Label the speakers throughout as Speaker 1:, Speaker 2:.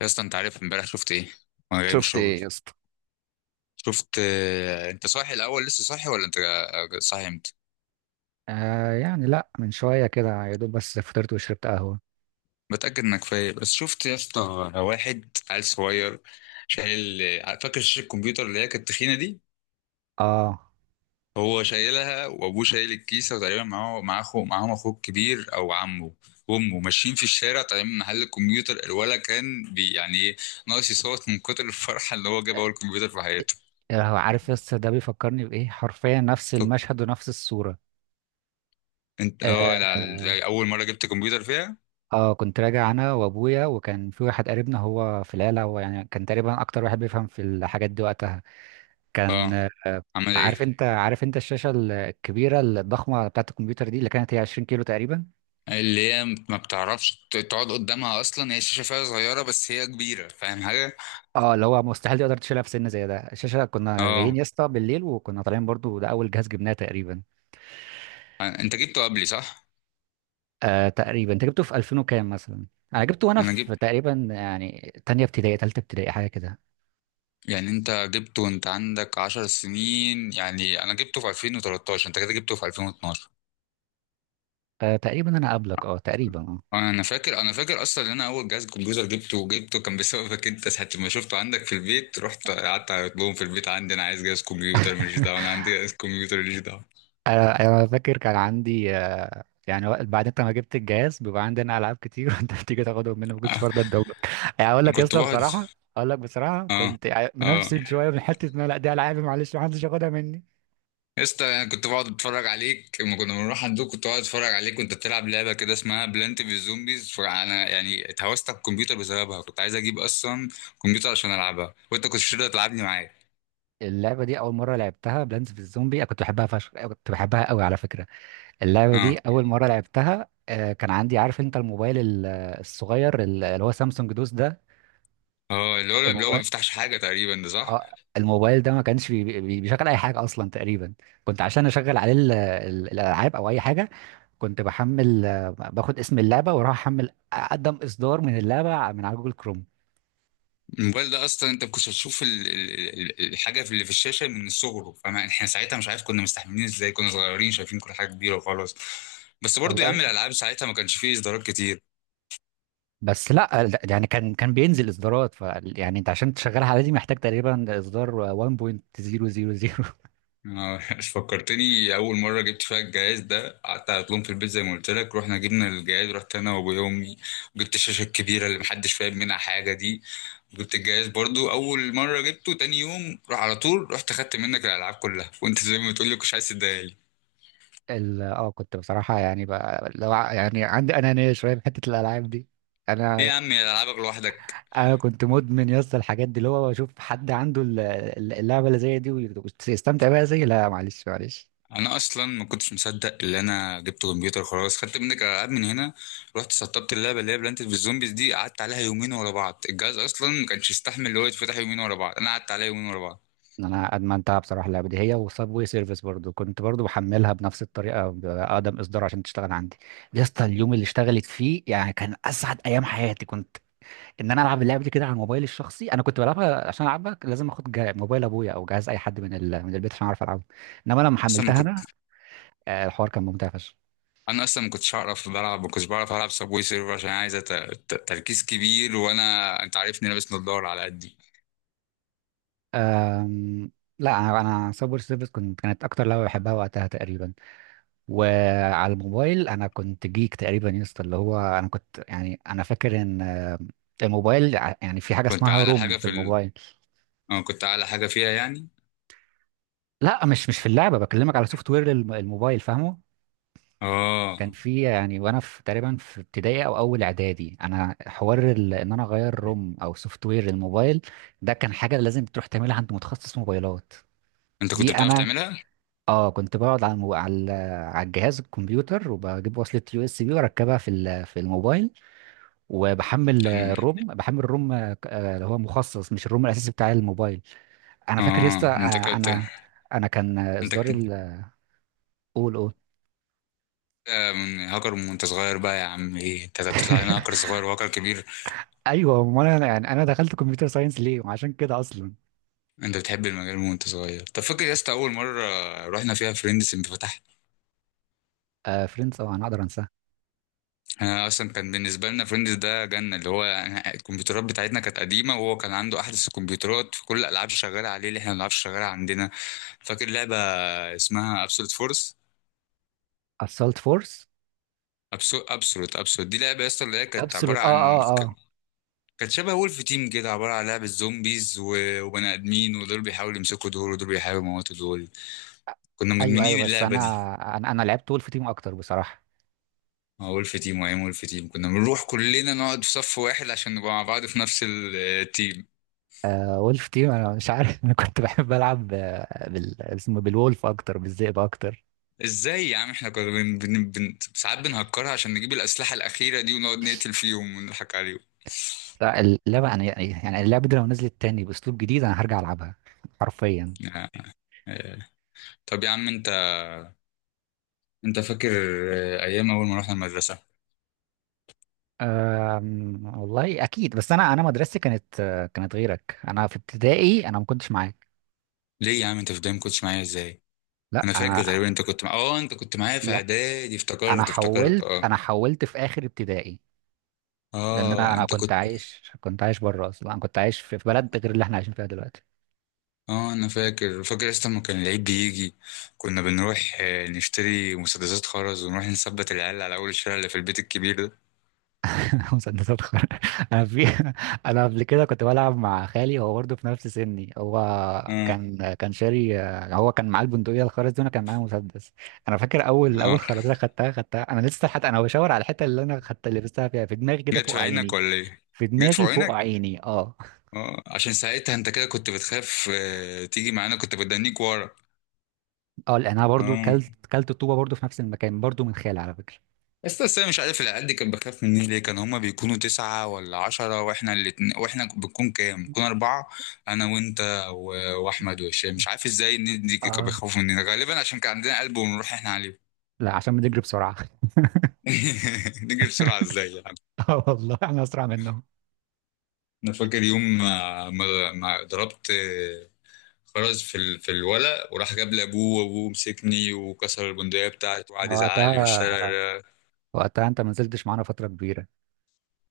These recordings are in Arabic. Speaker 1: يا اسطى، انت عارف امبارح شفت ايه وانا جاي من
Speaker 2: شفت
Speaker 1: الشغل؟
Speaker 2: ايه يا اسطى؟
Speaker 1: شفت انت صاحي الاول؟ لسه صاحي ولا صاحي امتى؟
Speaker 2: آه يعني لا، من شوية كده يا دوب، بس فطرت وشربت قهوة.
Speaker 1: متاكد انك فايق؟ بس شفت يا اسطى، واحد عيل صغير شايل فاكر شاشه الكمبيوتر اللي هي كانت تخينه دي.
Speaker 2: اه،
Speaker 1: هو شايلها وابوه شايل الكيسه وتقريبا معاه اخو، معاهم اخوه الكبير او عمه وامه ماشيين في الشارع طالعين من محل الكمبيوتر، الولا كان بي يعني ايه، ناقص يصوت من كتر الفرحه اللي هو جاب اول كمبيوتر في حياته.
Speaker 2: آه، هو عارف يا اسطى ده بيفكرني بإيه؟ حرفيا نفس
Speaker 1: طب
Speaker 2: المشهد ونفس الصورة.
Speaker 1: انت
Speaker 2: آه.
Speaker 1: لا، اول مره جبت كمبيوتر فيها؟
Speaker 2: اه، كنت راجع انا وابويا، وكان في واحد قريبنا هو في العيلة، هو يعني كان تقريبا اكتر واحد بيفهم في الحاجات دي وقتها. كان
Speaker 1: اه، عامل
Speaker 2: عارف
Speaker 1: ايه؟
Speaker 2: انت؟ عارف انت الشاشة الكبيرة الضخمة بتاعة الكمبيوتر دي اللي كانت هي 20 كيلو تقريبا؟
Speaker 1: اللي هي ما بتعرفش تقعد قدامها اصلا، هي شاشه فيها صغيره بس هي كبيره، فاهم حاجه؟
Speaker 2: اه اللي هو مستحيل تقدر تشيلها في سن زي ده. الشاشه كنا جايين
Speaker 1: اه،
Speaker 2: يا اسطى بالليل، وكنا طالعين برضو. ده اول جهاز جبناه تقريبا.
Speaker 1: انت جبته قبلي صح؟
Speaker 2: آه تقريبا انت جبته في 2000 وكام مثلا؟ انا جبته وانا
Speaker 1: انا جبت.
Speaker 2: في تقريبا يعني تانية ابتدائي، تالتة ابتدائي، حاجه كده.
Speaker 1: يعني انت جبته وانت عندك 10 سنين، يعني انا جبته في 2013، انت كده جبته في 2012.
Speaker 2: آه تقريبا انا قبلك، اه تقريبا اه.
Speaker 1: انا فاكر اصلا ان انا اول جهاز كمبيوتر جبته كان بسببك، انت ساعه ما شفته عندك في البيت رحت قعدت اقول لهم في البيت عندي انا عايز جهاز كمبيوتر ماليش دعوه، انا عندي جهاز كمبيوتر ماليش دعوه.
Speaker 2: أنا فاكر كان عندي يعني بعد انت ما جبت الجهاز بيبقى عندنا العاب كتير. وانت بتيجي تاخدهم مني، ما كنتش
Speaker 1: آه،
Speaker 2: برضه ادولك. يعني اقول لك يا
Speaker 1: كنت
Speaker 2: اسطى
Speaker 1: بقعد
Speaker 2: بصراحه، اقول لك بصراحه،
Speaker 1: اه
Speaker 2: كنت
Speaker 1: اه
Speaker 2: منفسد شويه من حته ان أنا لا، دي العابي، معلش، ما حدش ياخدها مني.
Speaker 1: يا اسطى، انا كنت بقعد اتفرج عليك لما كنا بنروح عندك، كنت بقعد اتفرج عليك وانت بتلعب لعبه كده اسمها بلانت في الزومبيز، فانا يعني اتهوست على الكمبيوتر بسببها، كنت عايز اجيب اصلا كمبيوتر عشان العبها وانت كنت شده تلعبني معاك.
Speaker 2: اللعبه دي اول مره لعبتها، بلانس في الزومبي، انا كنت بحبها فشخ، أنا كنت بحبها قوي على فكره. اللعبه
Speaker 1: اه،
Speaker 2: دي اول مره لعبتها كان عندي، عارف انت، الموبايل الصغير، اللي هو سامسونج دوس ده.
Speaker 1: اه، اللي هو ما
Speaker 2: الموبايل،
Speaker 1: بيفتحش حاجه تقريبا، ده صح؟
Speaker 2: اه، الموبايل ده ما كانش بيشغل اي حاجه اصلا تقريبا. كنت عشان اشغل عليه الالعاب او اي حاجه، كنت بحمل باخد اسم اللعبه واروح احمل اقدم اصدار من اللعبه من على جوجل كروم.
Speaker 1: الموبايل ده اصلا انت كنت هتشوف الحاجه اللي في الشاشه من صغره، فاحنا ساعتها مش عارف كنا مستحملين ازاي، كنا صغيرين شايفين كل حاجه كبيره وخلاص. بس برضو يا
Speaker 2: والله،
Speaker 1: عم الالعاب ساعتها ما كانش فيه اصدارات كتير.
Speaker 2: بس لا لا، يعني كان كان بينزل اصدارات، ف يعني انت عشان تشغلها على دي محتاج تقريبا اصدار 1.000.
Speaker 1: انا فكرتني اول مره جبت فيها الجهاز ده، قعدت على طول في البيت زي ما قلت لك، رحنا جبنا الجهاز، رحت انا وابويا وامي وجبت الشاشه الكبيره اللي محدش فاهم منها حاجه دي وجبت الجهاز برضو اول مره جبته، تاني يوم راح على طول رحت خدت منك الالعاب كلها وانت زي ما بتقول لي كنتش عايز تديها لي.
Speaker 2: اه، كنت بصراحه يعني بقى يعني عندي انانيه شويه في حته الالعاب دي.
Speaker 1: ايه
Speaker 2: انا
Speaker 1: يا عم، يا العابك لوحدك؟
Speaker 2: انا كنت مدمن يا اسطى الحاجات دي، اللي هو اشوف حد عنده اللعبه اللي زي دي ويستمتع بيها زي، لا معلش معلش.
Speaker 1: انا اصلا ما كنتش مصدق اللي انا جبت كمبيوتر خلاص، خدت منك الالعاب من هنا، رحت سطبت اللعبه اللي هي بلانت في الزومبيز دي، قعدت عليها يومين ورا بعض، الجهاز اصلا ما كانش يستحمل اللي هو يتفتح يومين ورا بعض، انا قعدت عليها يومين ورا بعض.
Speaker 2: انا ادمنتها بصراحه اللعبه دي، هي وصابوي سيرفيس برضو، كنت برضو بحملها بنفس الطريقه باقدم اصدار عشان تشتغل عندي. يا اسطى اليوم اللي اشتغلت فيه يعني كان اسعد ايام حياتي، كنت ان انا العب اللعبه دي كده على الموبايل الشخصي. انا كنت بلعبها عشان العبها لازم اخد موبايل ابويا او جهاز اي حد من ال... من البيت عشان اعرف العبها، انما لما
Speaker 1: اصلا ما
Speaker 2: حملتها
Speaker 1: كنت
Speaker 2: انا الحوار كان ممتع فشخ.
Speaker 1: انا اصلا ما كنتش هعرف بلعب، ما كنتش بعرف العب سبوي سيرفر عشان عايزه تركيز كبير، انت عارفني لابس نضاره على قدي.
Speaker 2: أم، لا انا سايبر سيرفيس كنت، كانت اكتر لعبه بحبها وقتها تقريبا. وعلى الموبايل انا كنت جيك تقريبا يا اسطى، اللي هو انا كنت يعني انا فاكر ان الموبايل يعني في حاجه
Speaker 1: كنت
Speaker 2: اسمها
Speaker 1: اعلى
Speaker 2: روم
Speaker 1: حاجه
Speaker 2: في
Speaker 1: في ال...
Speaker 2: الموبايل.
Speaker 1: اه كنت اعلى حاجه فيها، يعني.
Speaker 2: لا، مش في اللعبه، بكلمك على سوفت وير الموبايل، فاهمه؟ كان
Speaker 1: اه،
Speaker 2: في يعني وانا في تقريبا في ابتدائي او اول اعدادي انا حوار ان انا اغير روم او سوفت وير الموبايل. ده كان حاجه لازم تروح تعملها عند متخصص موبايلات.
Speaker 1: انت كنت
Speaker 2: دي
Speaker 1: بتعرف
Speaker 2: انا،
Speaker 1: تعملها؟
Speaker 2: اه كنت بقعد على المو... على على الجهاز الكمبيوتر، وبجيب وصله يو اس بي واركبها في ال... في الموبايل، وبحمل
Speaker 1: لأن-
Speaker 2: الروم، بحمل الروم اللي هو مخصص مش الروم الاساسي بتاع الموبايل. انا فاكر يا اسطى
Speaker 1: اه انت كنت
Speaker 2: انا، انا كان
Speaker 1: انت
Speaker 2: اصدار
Speaker 1: ك-
Speaker 2: ال، قول قول.
Speaker 1: آه، من هاكر من وانت صغير بقى يا عم، ايه انت بتطلع لنا هاكر صغير وهاكر كبير؟
Speaker 2: ايوه، ما انا يعني انا دخلت كمبيوتر ساينس ليه وعشان كده اصلا.
Speaker 1: انت بتحب المجال من وانت صغير. طب فاكر يا اسطى اول مره رحنا فيها فريندز انت فتحت؟
Speaker 2: آه فريندز، طبعا اقدر انساها.
Speaker 1: انا اصلا كان بالنسبه لنا فريندز ده جنه، اللي هو الكمبيوترات بتاعتنا كانت قديمه وهو كان عنده احدث الكمبيوترات فكل الالعاب شغاله عليه اللي احنا ما بنلعبش شغاله عندنا. فاكر لعبه اسمها ابسولوت فورس؟
Speaker 2: اسالت فورس،
Speaker 1: ابسولوت دي لعبه اصلا، اللي هي
Speaker 2: ابسولوت اه اه اه.
Speaker 1: كانت شبه وولف تيم كده، عباره عن لعبه زومبيز وبني ادمين، ودول بيحاولوا يمسكوا دول ودول بيحاولوا يموتوا دول، كنا
Speaker 2: ايوه ايوه،
Speaker 1: مدمنين
Speaker 2: بس
Speaker 1: اللعبه
Speaker 2: انا
Speaker 1: دي.
Speaker 2: أنا لعبت وولف تيم اكتر بصراحه.
Speaker 1: وولف تيم، وايام وولف تيم كنا بنروح كلنا نقعد في صف واحد عشان نبقى مع بعض في نفس التيم.
Speaker 2: آه وولف تيم، انا مش عارف انا كنت بحب العب بال، اسمه بالولف اكتر، بالذئب اكتر.
Speaker 1: ازاي يا عم احنا كنا ساعات بنهكرها عشان نجيب الأسلحة الأخيرة دي ونقعد نقتل فيهم ونضحك عليهم.
Speaker 2: لا، اللعبه انا يعني، يعني اللعبه دي لو نزلت تاني باسلوب جديد انا هرجع العبها حرفيا.
Speaker 1: آه. آه. طب يا عم انت فاكر ايام اول ما رحنا المدرسة؟
Speaker 2: أم، والله اكيد، بس انا مدرستي كانت كانت غيرك، انا في ابتدائي انا ما كنتش معاك.
Speaker 1: ليه يا عم انت في البداية ما كنتش معايا ازاي؟
Speaker 2: لا
Speaker 1: انا فاكر
Speaker 2: انا،
Speaker 1: تقريبا انت كنت معايا في
Speaker 2: لا
Speaker 1: اعدادي،
Speaker 2: انا
Speaker 1: افتكرت،
Speaker 2: حولت،
Speaker 1: اه.
Speaker 2: انا حولت في اخر ابتدائي. لان انا
Speaker 1: اه،
Speaker 2: انا
Speaker 1: انت
Speaker 2: كنت
Speaker 1: كنت
Speaker 2: عايش، كنت عايش بره اصلا، انا كنت عايش في في بلد غير اللي احنا عايشين فيها دلوقتي.
Speaker 1: اه انا فاكر اصلا لما كان العيد بيجي كنا بنروح نشتري مسدسات خرز ونروح نثبت العيال على اول الشارع اللي في البيت الكبير ده.
Speaker 2: مسدسات خرا. انا في، انا قبل كده كنت بلعب مع خالي، هو برضه في نفس سني، هو
Speaker 1: اه،
Speaker 2: كان كان شاري. هو كان معاه البندقيه الخرز دي وانا كان معايا مسدس. انا فاكر اول، اول
Speaker 1: اه،
Speaker 2: خرزه خدتها انا لسه، حتى انا بشاور على الحته اللي انا خدت، اللي لبستها فيها في دماغي كده
Speaker 1: جت
Speaker 2: فوق
Speaker 1: في عينك
Speaker 2: عيني.
Speaker 1: ولا ايه؟
Speaker 2: في
Speaker 1: جت في
Speaker 2: دماغي فوق
Speaker 1: عينك؟
Speaker 2: عيني اه.
Speaker 1: اه، عشان ساعتها انت كده كنت بتخاف تيجي معانا، كنت بدنيك ورا.
Speaker 2: اه لان انا برضه كلت
Speaker 1: اه،
Speaker 2: كلت الطوبه برضه في نفس المكان برضه من خالي على فكره.
Speaker 1: بس انا مش عارف العيال دي كانت بخاف مني ليه، كان هما بيكونوا 9 ولا 10 واحنا الاتنين، واحنا بنكون كام؟ بنكون أربعة، أنا وأنت وأحمد وهشام، مش عارف ازاي الناس دي كانوا
Speaker 2: اه،
Speaker 1: بيخافوا مننا، غالبا عشان كان عندنا قلب ونروح احنا عليه.
Speaker 2: لا عشان بنجري بسرعه.
Speaker 1: نجري بسرعة ازاي يعني؟
Speaker 2: اه والله احنا اسرع منهم.
Speaker 1: أنا فاكر يوم ما ضربت خرز في الولق وراح جاب لابوه، وابوه مسكني وكسر البندقية بتاعتي وقعد يزعق لي في
Speaker 2: وقتها،
Speaker 1: الشارع.
Speaker 2: وقتها انت ما نزلتش معانا فترة كبيرة.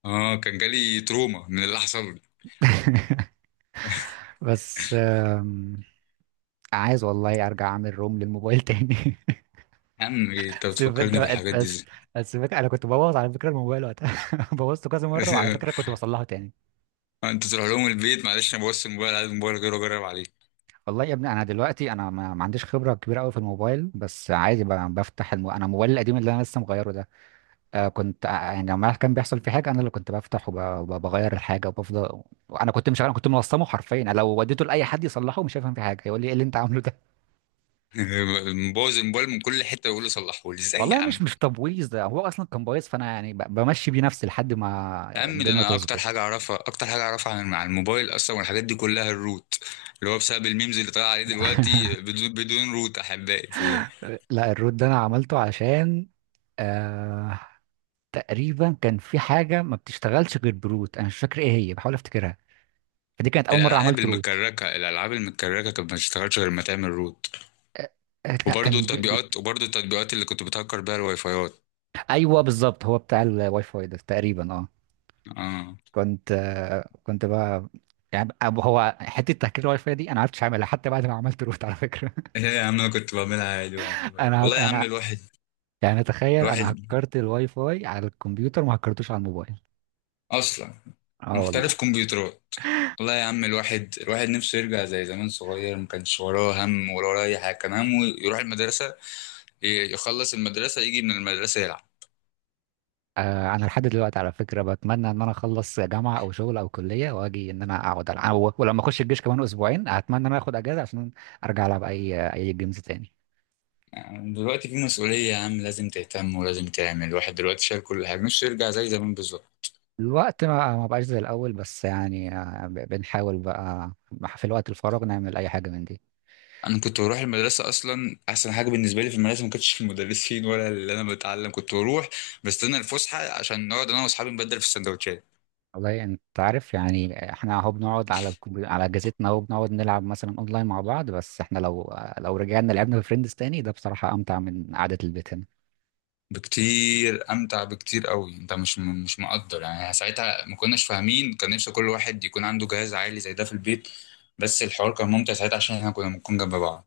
Speaker 1: اه، كان جالي تروما من اللي حصل لي.
Speaker 2: بس آم، عايز والله ارجع اعمل روم للموبايل تاني.
Speaker 1: يا عم إيه انت
Speaker 2: سيب انت
Speaker 1: بتفكرني
Speaker 2: بقى، أنت
Speaker 1: بالحاجات دي
Speaker 2: بس،
Speaker 1: ازاي؟
Speaker 2: بس انا كنت ببوظ على فكرة الموبايل وقتها. بوظته كذا مرة، وعلى فكرة كنت بصلحه تاني.
Speaker 1: انت تروح لهم البيت، معلش انا بوظت الموبايل عايز الموبايل غيره اجرب عليه.
Speaker 2: والله يا ابني انا دلوقتي انا ما عنديش خبرة كبيرة قوي في الموبايل، بس عادي، بفتح الم... انا موبايلي القديم اللي انا لسه مغيره ده، كنت يعني لما كان بيحصل في حاجه انا اللي كنت بفتح وبغير الحاجه وبفضل. وانا كنت مش، انا كنت منظمه حرفيا. أنا لو وديته لاي حد يصلحه مش هيفهم في حاجه، يقول لي ايه اللي انت عامله ده.
Speaker 1: مبوظ الموبايل من كل حته يقول لي صلحه لي ازاي يا
Speaker 2: والله مش
Speaker 1: عم؟
Speaker 2: مش تبويظ، ده هو اصلا كان بايظ، فانا يعني بمشي بيه نفسي لحد
Speaker 1: يا
Speaker 2: ما
Speaker 1: عم ده
Speaker 2: الدنيا
Speaker 1: انا اكتر حاجه
Speaker 2: تظبط.
Speaker 1: اعرفها، اكتر حاجه اعرفها عن الموبايل اصلا والحاجات دي كلها الروت، اللي هو بسبب الميمز اللي طالع عليه دلوقتي: بدون روت احبائي في
Speaker 2: لا الروت ده انا عملته عشان آه تقريبا كان في حاجه ما بتشتغلش غير بروت، انا مش فاكر ايه هي، بحاول افتكرها. فدي كانت اول مره
Speaker 1: الالعاب
Speaker 2: عملت روت.
Speaker 1: المكركه الالعاب المكركه كانت ما تشتغلش غير ما تعمل روت،
Speaker 2: آه، آه، لا،
Speaker 1: وبرضه
Speaker 2: كان بي... بي...
Speaker 1: التطبيقات وبرضه التطبيقات اللي كنت بتهكر بيها الواي فايات.
Speaker 2: ايوه بالظبط، هو بتاع الواي فاي ده تقريبا اه.
Speaker 1: اه،
Speaker 2: كنت كنت بقى يعني، هو حته تهكير الواي فاي دي انا ما عرفتش اعملها حتى بعد ما عملت روت على فكره.
Speaker 1: ايه يا عم انا كنت بعملها عادي، والله والله يا عم،
Speaker 2: انا
Speaker 1: الواحد
Speaker 2: يعني تخيل
Speaker 1: الواحد
Speaker 2: انا هكرت الواي فاي على الكمبيوتر ما هكرتوش على الموبايل.
Speaker 1: اصلا
Speaker 2: اه والله.
Speaker 1: محترف كمبيوترات. والله يا عم الواحد نفسه يرجع زي زمان، صغير ما كانش وراه هم ولا وراه اي حاجه، كان همه يروح المدرسه، يخلص المدرسه يجي من المدرسه يلعب.
Speaker 2: آه انا لحد دلوقتي على فكره بتمنى ان انا اخلص جامعه او شغل او كليه واجي ان انا اقعد العب ولما اخش الجيش كمان اسبوعين اتمنى ان انا اخد اجازه عشان ارجع العب اي جيمز تاني.
Speaker 1: يعني دلوقتي في مسؤوليه يا عم، لازم تهتم ولازم تعمل، الواحد دلوقتي شايل كل حاجه، نفسه يرجع زي زمان بالظبط.
Speaker 2: الوقت ما بقاش زي الاول، بس يعني بنحاول بقى في الوقت الفراغ نعمل اي حاجه من دي.
Speaker 1: انا كنت بروح المدرسه، اصلا احسن حاجه بالنسبه لي في المدرسه ما كانتش المدرسين ولا اللي انا بتعلم، كنت بروح بستنى الفسحه عشان نقعد انا واصحابي نبدل في السندوتشات.
Speaker 2: والله يعني انت عارف، يعني احنا اهو بنقعد على على اجهزتنا اهو، بنقعد نلعب مثلا اونلاين مع بعض، بس احنا لو، لو رجعنا لعبنا في فريندز تاني ده بصراحة امتع من قعدة البيت هنا.
Speaker 1: بكتير امتع، بكتير قوي، انت مش مقدر يعني ساعتها ما كناش فاهمين، كان نفسي كل واحد يكون عنده جهاز عالي زي ده في البيت، بس الحوار كان ممتع ساعتها عشان احنا كنا بنكون جنب بعض.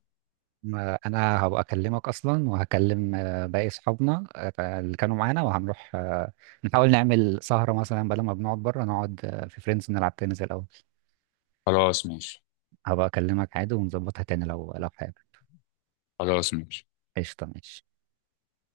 Speaker 2: انا هبقى اكلمك اصلا وهكلم باقي اصحابنا اللي كانوا معانا وهنروح نحاول نعمل سهرة مثلا، بدل ما بنقعد بره نقعد في فريندز نلعب تاني زي الاول.
Speaker 1: خلاص ماشي.
Speaker 2: هبقى اكلمك عادي ونظبطها تاني لو، لو حابب.
Speaker 1: خلاص ماشي.
Speaker 2: قشطة، ماشي.